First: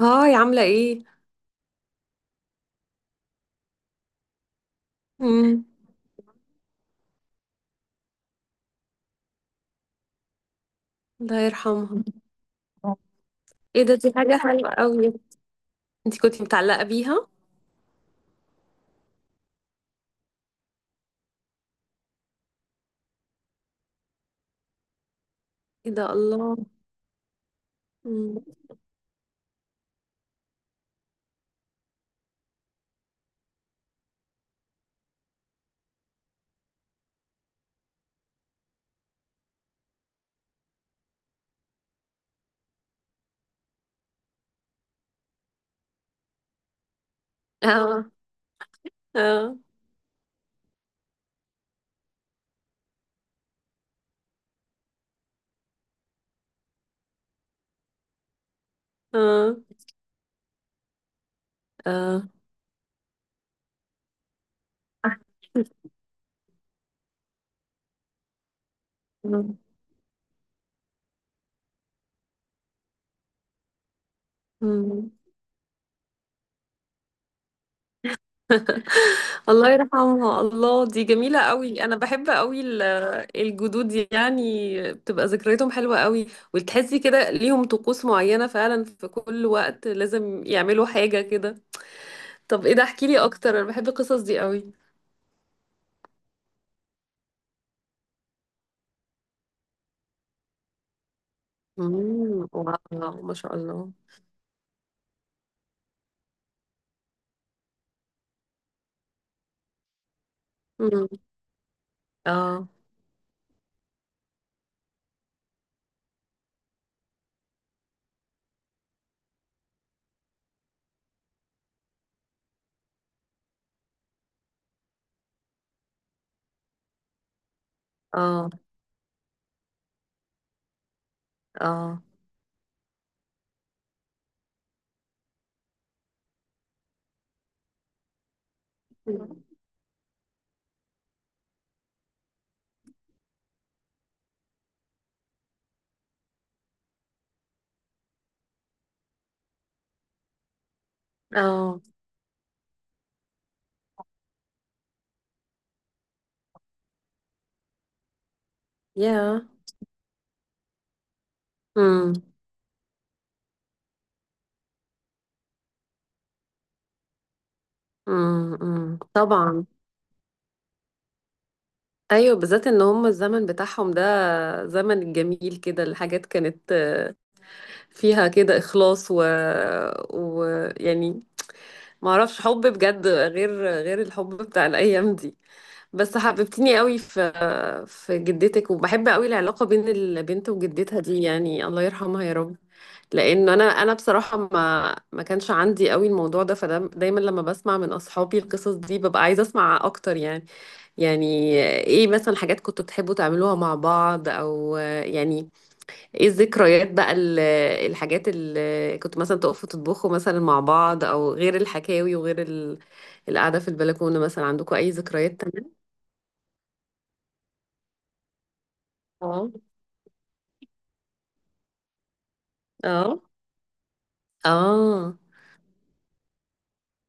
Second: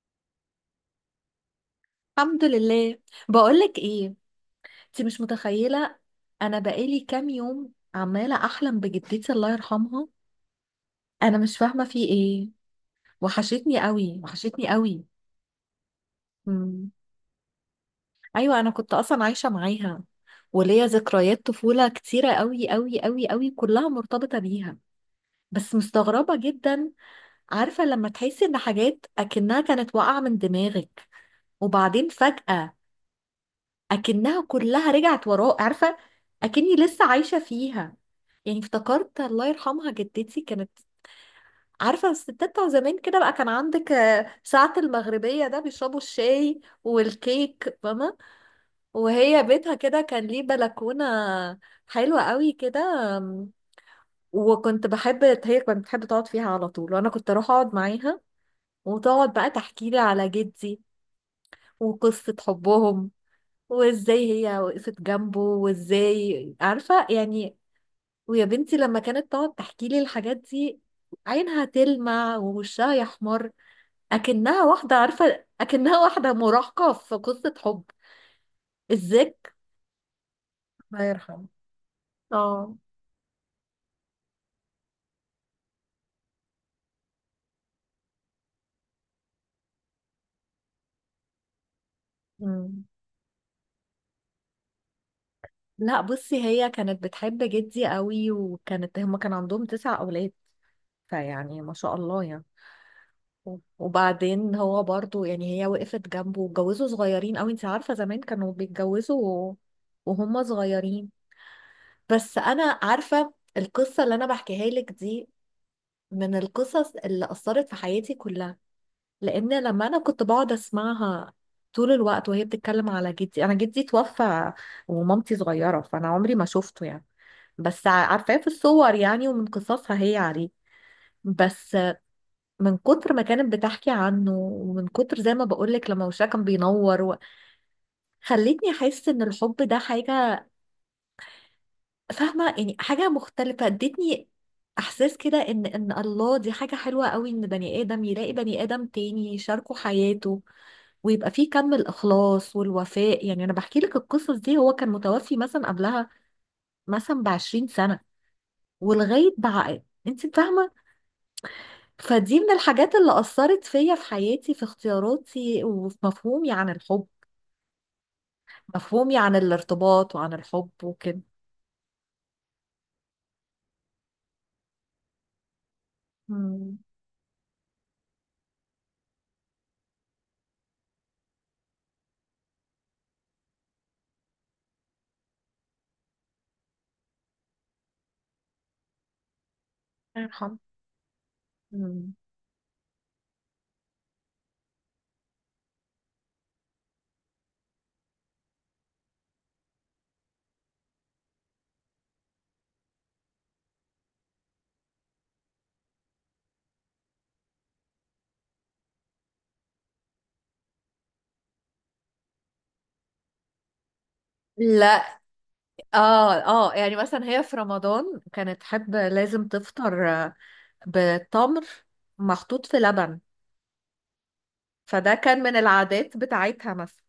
هاي، عاملة ايه؟ الحمد لله. بقولك ايه، انت مش امم متخيله. انا بقالي كام يوم عماله احلم بجدتي، الله يرحمها. انا الله مش فاهمه في يرحمها. ايه. وحشتني ايه ده، دي قوي حاجة وحشتني حلوة قوي. قوي. انتي كنتي متعلقة مم. بيها؟ ايوه انا كنت اصلا عايشه معاها، وليا ذكريات طفوله كتيره قوي قوي قوي قوي كلها مرتبطه بيها، بس ايه ده، مستغربه الله. جدا. عارفه لما تحسي مم. ان حاجات اكنها كانت واقعه من دماغك، وبعدين فجأة اكنها كلها رجعت وراه، عارفه، اكني لسه عايشه فيها. يعني افتكرت الله يرحمها جدتي كانت، عارفه الستات بتوع زمان كده بقى، كان عندك ساعه المغربيه ده بيشربوا الشاي والكيك، اه، فاهمه. وهي اه، بيتها كده كان ليه بلكونه حلوه قوي كده. آم، وكنت بحب، هي كانت بتحب تقعد فيها على طول، وانا كنت اروح اقعد معاها، وتقعد بقى اه، تحكي لي على جدي اه. وقصه حبهم، وازاي هي وقفت جنبه وازاي، عارفة يعني. ويا بنتي لما كانت تقعد مم. تحكي لي الحاجات دي، عينها تلمع ووشها يحمر، اكنها واحدة، مم. عارفة اكنها واحدة مراهقة في قصة حب. الذك الله يرحمها. الله، الله دي جميلة يرحمه. قوي. انا بحب قوي اه. الجدود دي يعني، بتبقى ذكرياتهم حلوة قوي. وتحسي كده ليهم طقوس معينة فعلا، في كل وقت لازم يعملوا حاجة كده. طب ايه ده، مم. احكيلي اكتر، انا بحب القصص دي قوي. لا بصي، هي كانت بتحب جدي قوي، وكانت هما كان عندهم 9 اولاد، فيعني ما شاء الله يعني. واو، ما شاء الله. وبعدين هو برضو يعني هي وقفت جنبه واتجوزوا صغيرين قوي. انت عارفة زمان كانوا بيتجوزوا و- وهم امم. صغيرين. بس اه، انا عارفة القصة اللي انا بحكيها لك دي من القصص اللي أثرت في حياتي كلها، لأن لما أنا كنت بقعد أسمعها طول الوقت وهي بتتكلم على جدي، أنا جدي توفى ومامتي صغيرة، فأنا عمري ما شفته يعني، بس عارفاه في اه، الصور يعني ومن قصصها هي عليه، بس اه، من كتر ما كانت بتحكي عنه ومن كتر زي ما بقولك لما وشها كان بينور، خلتني احس ان الحب ده حاجة، فاهمة يعني، حاجة مختلفة. ادتني احساس كده ان الله دي حاجة حلوة قوي، ان بني ادم يلاقي بني ادم تاني يشاركه حياته، ويبقى فيه كم اه. الاخلاص والوفاء. يعني انا بحكي لك القصص دي، هو كان متوفي مثلا قبلها مثلا بـ20 سنة، ولغاية يا بقى انت فاهمة. امم فدي من الحاجات اللي أثرت فيا في حياتي، في اختياراتي، وفي مفهومي عن الحب، امم، مفهومي عن طبعا. الارتباط وعن الحب وكده. ايوه، بالذات ان هم الزمن بتاعهم ده زمن الجميل، كده الحاجات كانت مم. فيها كده اخلاص و يعني ما اعرفش حب بجد غير الحب بتاع الايام دي. بس حببتني قوي في جدتك، وبحب قوي العلاقة بين الله البنت يرحمه. وجدتها دي، يعني الله مم. يرحمها يا رب. لانه انا بصراحة ما كانش عندي قوي الموضوع ده، فده دايما لما بسمع من اصحابي القصص دي ببقى عايزة اسمع اكتر يعني. يعني ايه مثلا، حاجات كنتوا بتحبوا تعملوها مع بعض، او يعني ايه الذكريات بقى، الحاجات اللي كنتوا مثلا تقفوا تطبخوا مثلا مع بعض، او غير الحكاوي وغير القعدة في البلكونة، مثلا عندكم لا، اي ذكريات اه اه. يعني مثلا هي في رمضان كانت تحب لازم تانية؟ تفطر بتمر محطوط في لبن، اه، فده اه، كان من العادات بتاعتها مثلا.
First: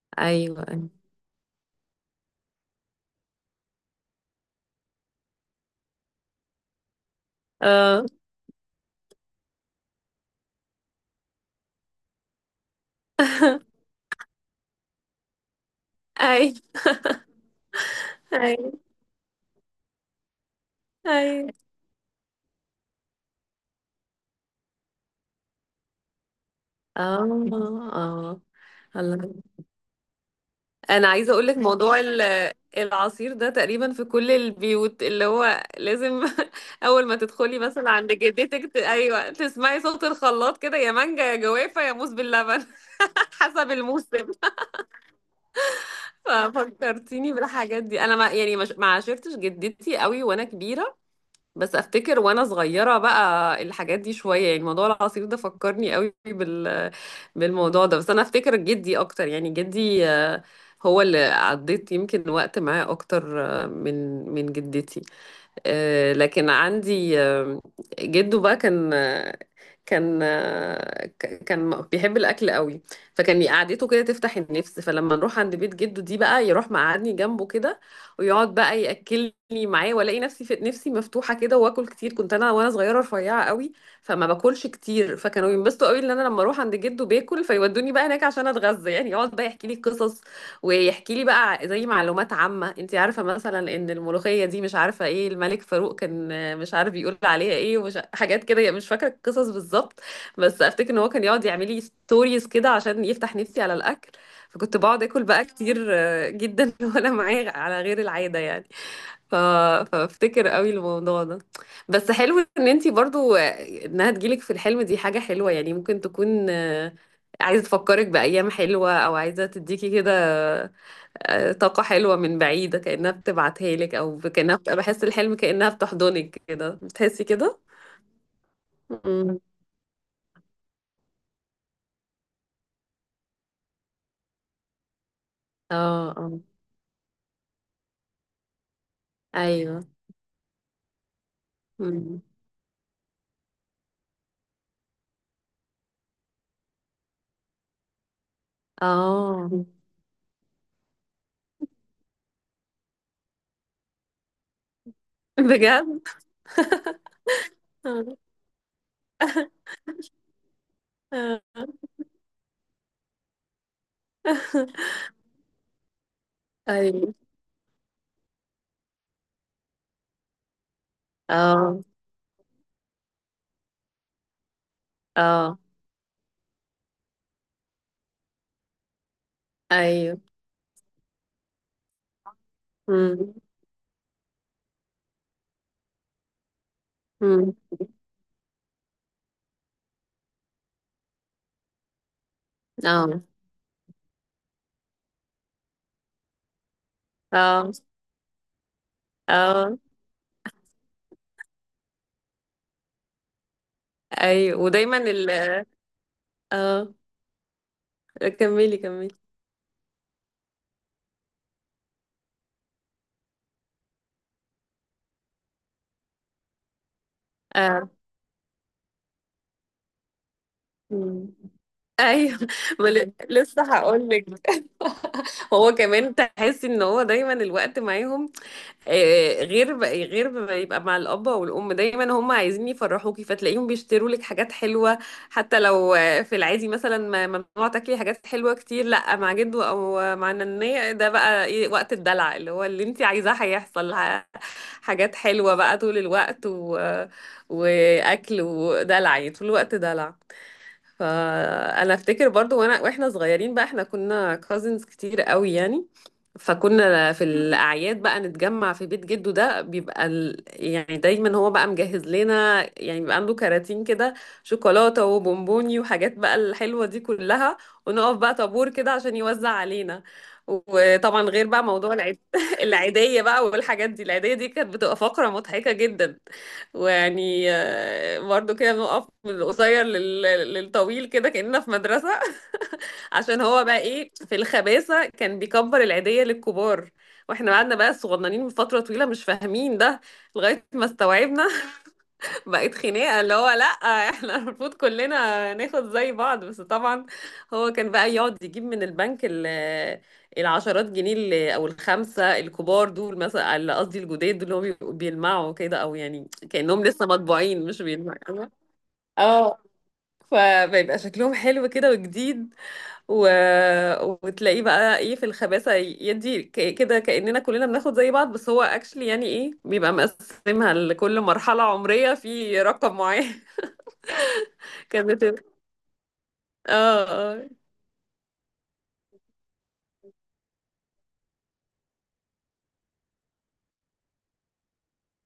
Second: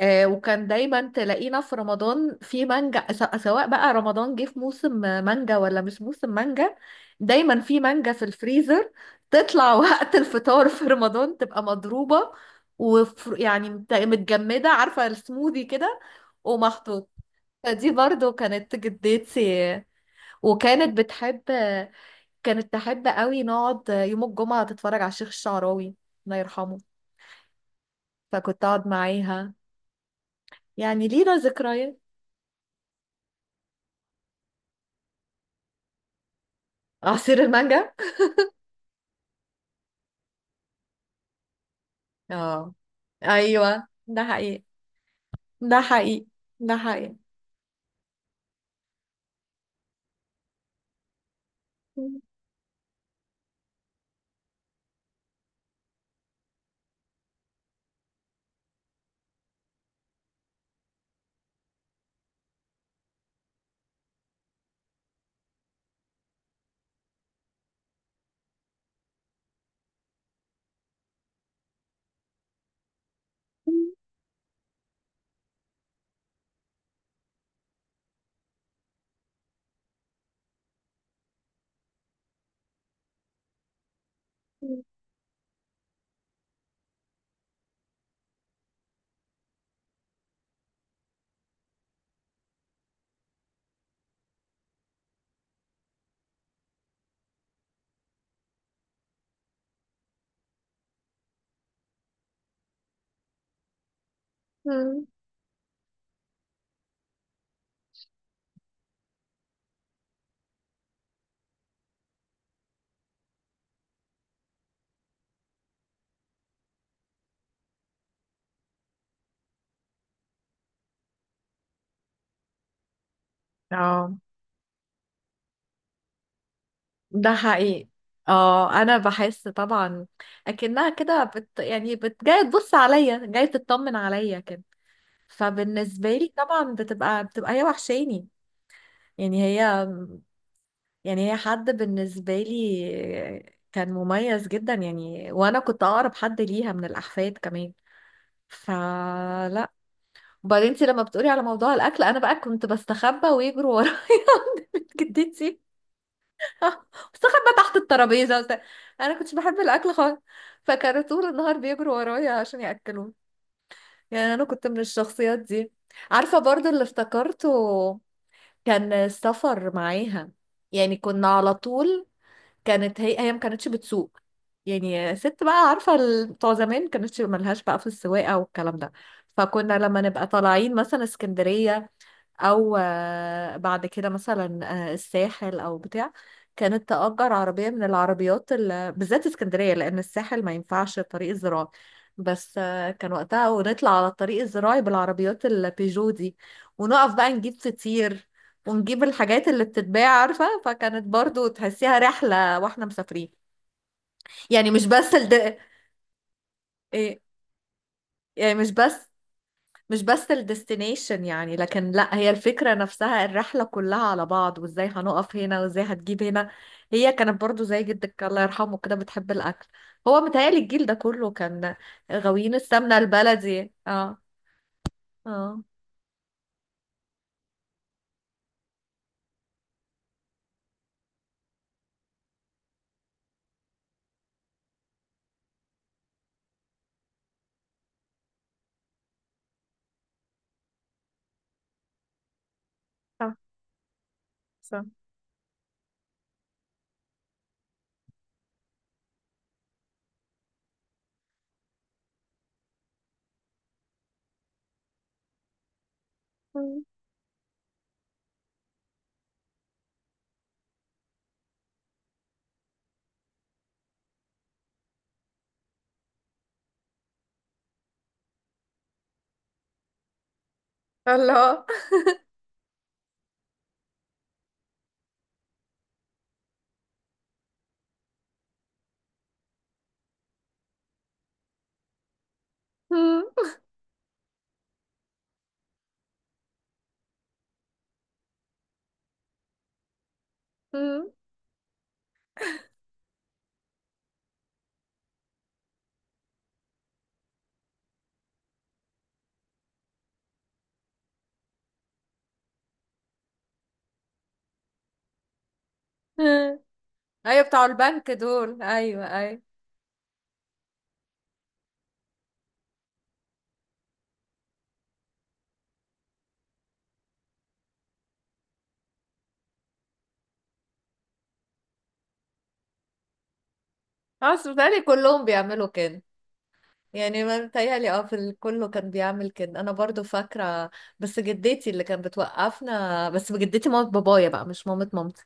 ايوه. وكان أيوة. دايما تلاقينا في رمضان في مانجا، سواء بقى رمضان جه في موسم مانجا ولا مش موسم مانجا، دايما في اه. مانجا في الفريزر، تطلع وقت الفطار في رمضان تبقى مضروبة، ويعني متجمدة، عارفة السموذي كده ايوه، ومخطوط. فدي برضو كانت ايوه، جدتي. وكانت بتحب، ايوه. كانت تحب قوي نقعد يوم الجمعة تتفرج على الشيخ الشعراوي، الله يرحمه، اه، اه، فكنت اقعد الله. معاها. يعني انا عايزه لينا اقول لك ذكريات. موضوع العصير ده تقريبا في كل البيوت، اللي هو لازم اول ما عصير تدخلي مثلا المانجا. عند جدتك ايوه، تسمعي صوت الخلاط كده، يا مانجا يا جوافه يا موز باللبن. اه. حسب ايوه الموسم. ده حقيقي، ده حقيقي. ده حقيقي. ففكرتيني بالحاجات دي. انا ما يعني مش- ما عاشرتش جدتي قوي وانا كبيره، بس افتكر وانا صغيره بقى الحاجات دي شويه، يعني موضوع العصير ده فكرني قوي بالموضوع ده. بس انا افتكر جدي اكتر، يعني جدي، هو اللي عديت يمكن وقت معاه اكتر من جدتي. لكن عندي جده بقى، كان كان كان بيحب الاكل قوي. فكان قعدته كده تفتح النفس، فلما نروح عند بيت جده دي بقى يروح مقعدني جنبه كده ويقعد بقى ياكلني معاه، والاقي نفسي، في نفسي مفتوحه كده، واكل كتير. كنت انا وانا صغيره رفيعه قوي، فما باكلش كتير، فكانوا ينبسطوا قوي ان انا لما اروح عند جده باكل، فيودوني بقى هناك عشان اتغذى. يعني يقعد بقى يحكي لي قصص، ويحكي لي بقى زي معلومات عامة. انت عارفة مثلا ان الملوخية دي مش عارفة ايه، الملك فاروق كان مش عارف بيقول عليها ايه، ومش حاجات كده، يعني مش فاكرة القصص بالظبط. بس افتكر ان هو كان يقعد يعمل لي ستوريز كده عشان يفتح نفسي على الاكل. فكنت بقعد اكل بقى كتير جدا، وانا معاه على غير العادة يعني. ف... فافتكر قوي الموضوع ده. بس حلو ان انت برضو، انها تجيلك في الحلم، دي حاجة حلوة. يعني ممكن تكون عايزة تفكرك بأيام حلوة، أو عايزة تديكي كده طاقة حلوة من بعيدة، كأنها بتبعتها لك، اه، أو كأنها بحس الحلم كأنها بتحضنك كده، بتحسي ده كده؟ حقيقي. اه انا مم. بحس طبعا اكنها كده بت جايه تبص عليا، جايه تطمن عليا كده، فبالنسبه اه، لي اه، طبعا بتبقى هي وحشاني. يعني هي، أيوه. يعني هي حد مم. بالنسبه لي كان مميز جدا، يعني وانا كنت اقرب حد ليها من الاحفاد كمان. اه. فلا. وبعدين انت لما بتقولي على موضوع الاكل، انا بقى كنت بستخبى ويجروا ورايا عند بيت جدتي. بجد؟ بستخبى تحت آه. الترابيزه وبتاع. انا كنتش بحب الاكل خالص، فكانوا طول آه. النهار بيجروا ورايا عشان ياكلوني. يعني انا كنت من الشخصيات دي. عارفه برضو اللي أيوه. افتكرته، كان السفر معاها. يعني كنا على اه، طول، كانت هي ما كانتش بتسوق. يعني ست اه، بقى، عارفه بتوع زمان كانتش ملهاش بقى في السواقه والكلام ده. فكنا لما أيوه. نبقى طالعين مثلا اسكندريه، او مم. بعد كده مثلا الساحل او بتاع، كانت تأجر مم. عربية من العربيات بالذات اسكندرية، لأن الساحل ما ينفعش الطريق الزراعي، بس كان اه، وقتها، ونطلع على الطريق الزراعي بالعربيات البيجو دي، ونقف بقى نجيب اه، فطير ونجيب الحاجات اللي اه، بتتباع، عارفة، فكانت برضو تحسيها رحلة واحنا مسافرين. أيوه. يعني مش ودايما بس الد... اه، إيه يعني مش كملي كملي. بس مش بس الديستنيشن يعني، لكن لا، هي الفكرة نفسها الرحلة كلها على بعض وازاي هنقف هنا وازاي هتجيب هنا. هي كانت برضو زي آه. جدك الله يرحمه كده بتحب الأكل. هو متهيألي الجيل ده مم. كله كان ايوه. غاويين ما السمنة ل- لسه البلدي. هقول اه. لك. اه. هو كمان تحس ان هو دايما الوقت معاهم، غير غير ما يبقى مع الاب والام، دايما هم عايزين يفرحوكي، فتلاقيهم بيشتروا لك حاجات حلوه. حتى لو في العادي مثلا ممنوع تاكلي حاجات حلوه كتير، لا مع جدو او مع ننيه ده بقى إيه، وقت الدلع اللي هو اللي انت عايزاه صح، هيحصل. صح. حاجات حلوه بقى طول الوقت واكل ودلع، يعني طول الوقت دلع. فانا افتكر برضو واحنا صغيرين بقى، احنا كنا كازنز كتير قوي يعني. مم. فكنا في الاعياد بقى نتجمع في بيت جده ده، بيبقى يعني دايما هو بقى مجهز لنا، يعني بيبقى عنده كراتين كده شوكولاته وبونبوني وحاجات بقى الحلوه دي كلها، ونقف بقى طابور كده عشان يوزع علينا. وطبعا غير الله. بقى موضوع العيد، العيديه بقى والحاجات دي، العيديه دي كانت بتبقى فقره مضحكه جدا. ويعني برضه كده بنقف من القصير للطويل كده، كأننا في مدرسة. مم. عشان هو بقى ايه في الخباثة، كان بيكبر العيدية للكبار، واحنا قعدنا بقى صغننين من فترة طويلة مش فاهمين ده، لغاية ما استوعبنا. بقت خناقة، اللي هو لأ، احنا المفروض كلنا ناخد زي بعض. بس طبعا هو كان بقى يقعد يجيب من البنك العشرات جنيه او الخمسة الكبار دول، مثلا، اللي قصدي الجداد دول، اللي هم بيبقوا بيلمعوا كده، او يعني مم. كأنهم لسه ايوه مطبوعين بتاع مش البنك بيلمعوا. دول، ايوه ايوه. اه. فبيبقى شكلهم حلو كده وجديد و... وتلاقيه بقى ايه في الخباثة، يدي كده كأننا كلنا بناخد زي بعض، بس هو اكشلي يعني ايه، بيبقى مقسمها لكل مرحلة عمرية في رقم معين. خلاص بيتهيألي كانت كلهم بتبقى. بيعملوا كده. اه، يعني ما اه، متهيألي اه في كله كان بيعمل كده، انا برضو فاكره، بس جدتي اللي كانت بتوقفنا، بس جدتي مامت بابايا بقى مش مامت مامتي،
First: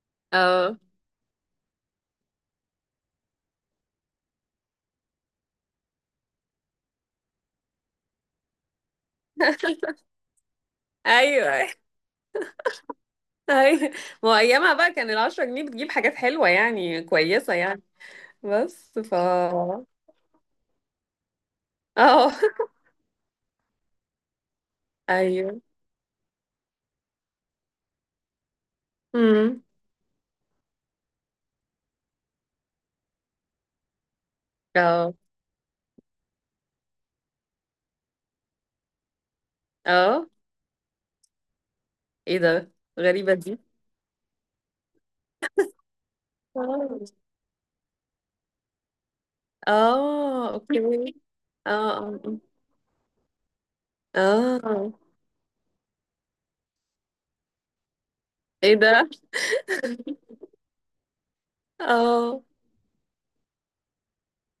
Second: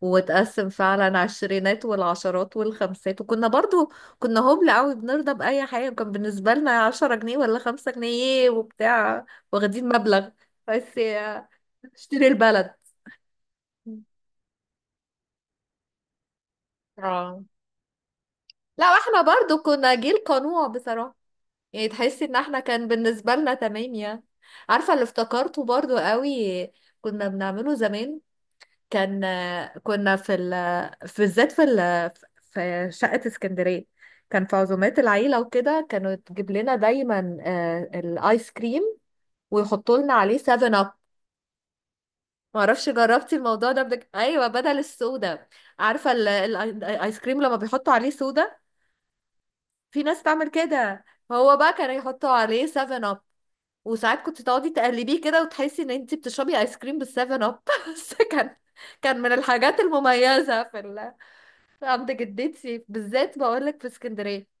وتقسم اه، فعلا على الشرينات والعشرات والخمسات. وكنا برضو كنا هبل قوي، بنرضى بأي حاجه، وكان بالنسبه لنا 10 جنيه ولا 5 جنيه إيه وبتاع، واخدين مبلغ، بس يا- ايوه. اشتري البلد. ايوه، ما هو ايامها بقى كان 10 جنيه بتجيب حاجات حلوة يعني، اه. كويسة يعني. لا بس ف واحنا برضو اه كنا جيل قنوع بصراحه، يعني تحسي ان احنا كان بالنسبة لنا تمام يعني. عارفة اللي ايوه. افتكرته برضو قوي كنا بنعمله زمان، كان، امم. كنا في في بالذات في في شقة اسكندرية، كان في عزومات اه، العيلة وكده، كانوا تجيب لنا دايما الايس كريم، ويحطوا لنا اه، عليه 7 اب. ايه ده، معرفش غريبة جربتي دي. الموضوع ده، ايوه بدل السودا. عارفة اه. الايس كريم لما بيحطوا عليه سودا، في ناس تعمل كده، اوكي. هو اه، بقى كان يحطوا اه. عليه 7 اب، وساعات كنت آه. تقعدي آه. تقلبيه كده وتحسي ان انت بتشربي ايس كريم بالسفن اب. بس كان، ايه ده. كان من الحاجات المميزة في عند اه، جدتي بالذات بقولك في اسكندرية.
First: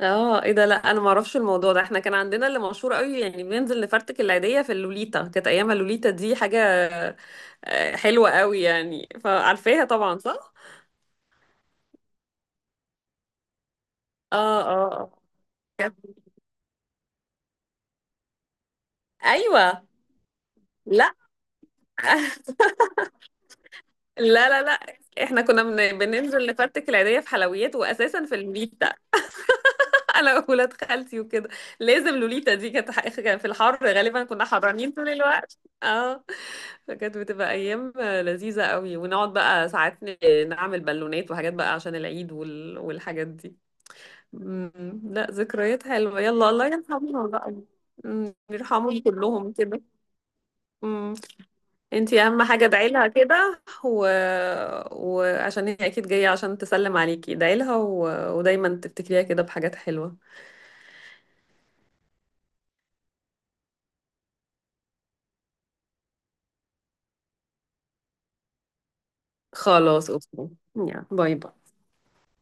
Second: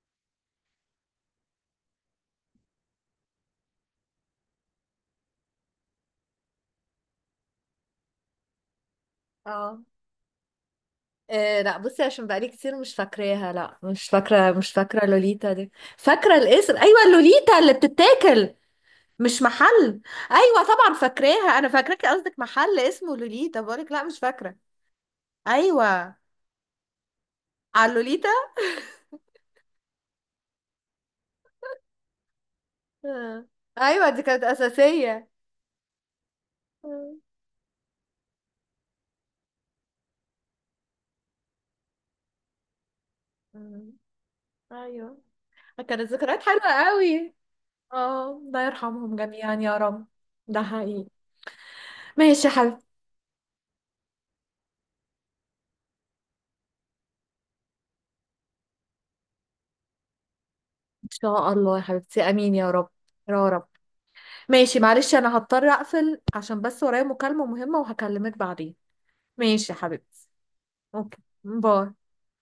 اه، ايه ده، لا انا ما اعرفش الموضوع ده. احنا كان عندنا اللي مشهور قوي، يعني بننزل نفرتك العيدية في اللوليتا، كانت ايامها اللوليتا دي حاجة حلوة قوي يعني. اه. فعارفاها طبعا، صح؟ إيه لا بصي، عشان بقالي كتير مش فاكراها، لا مش اه، فاكرة، مش اه. فاكرة آه. لوليتا دي. كانت- فاكرة الاسم، ايوه اللوليتا اللي بتتاكل، مش ايوه. محل. ايوه طبعا لا. فاكراها، انا فاكراك قصدك محل اسمه لوليتا، بقولك لا مش لا، فاكرة. لا، لا، احنا كنا ايوه بننزل نفرتك العيدية في حلويات، على واساسا اللوليتا. في اللوليتا. انا وولاد خالتي وكده، لازم لوليتا دي. كانت كان في آه. الحر ايوه دي غالبا، كانت كنا حرانين طول اساسية. الوقت. اه. فكانت بتبقى ايام لذيذة قوي، ونقعد بقى ساعات نعمل بالونات وحاجات بقى عشان العيد والحاجات دي. آه. مم. ايوه لا، ذكريات كانت حلوة. ذكريات يلا، الله حلوة يرحمهم قوي. بقى. اه مم. الله يرحمهم يرحمهم كلهم جميعا يا كده. رب. ده حقيقي. مم. انتي اهم ماشي يا حاجة حبيبتي. ادعيلها كده وعشان هي اكيد جاية عشان تسلم عليكي، ادعيلها ودايما تفتكريها كده بحاجات حلوة. ان شاء الله يا حبيبتي، امين يا رب، يا رب. ماشي معلش انا هضطر اقفل عشان بس ورايا مكالمة مهمة، وهكلمك بعدين. ماشي يا خلاص، حبيبتي. اوكي، يلا، اوكي. باي باي. باي.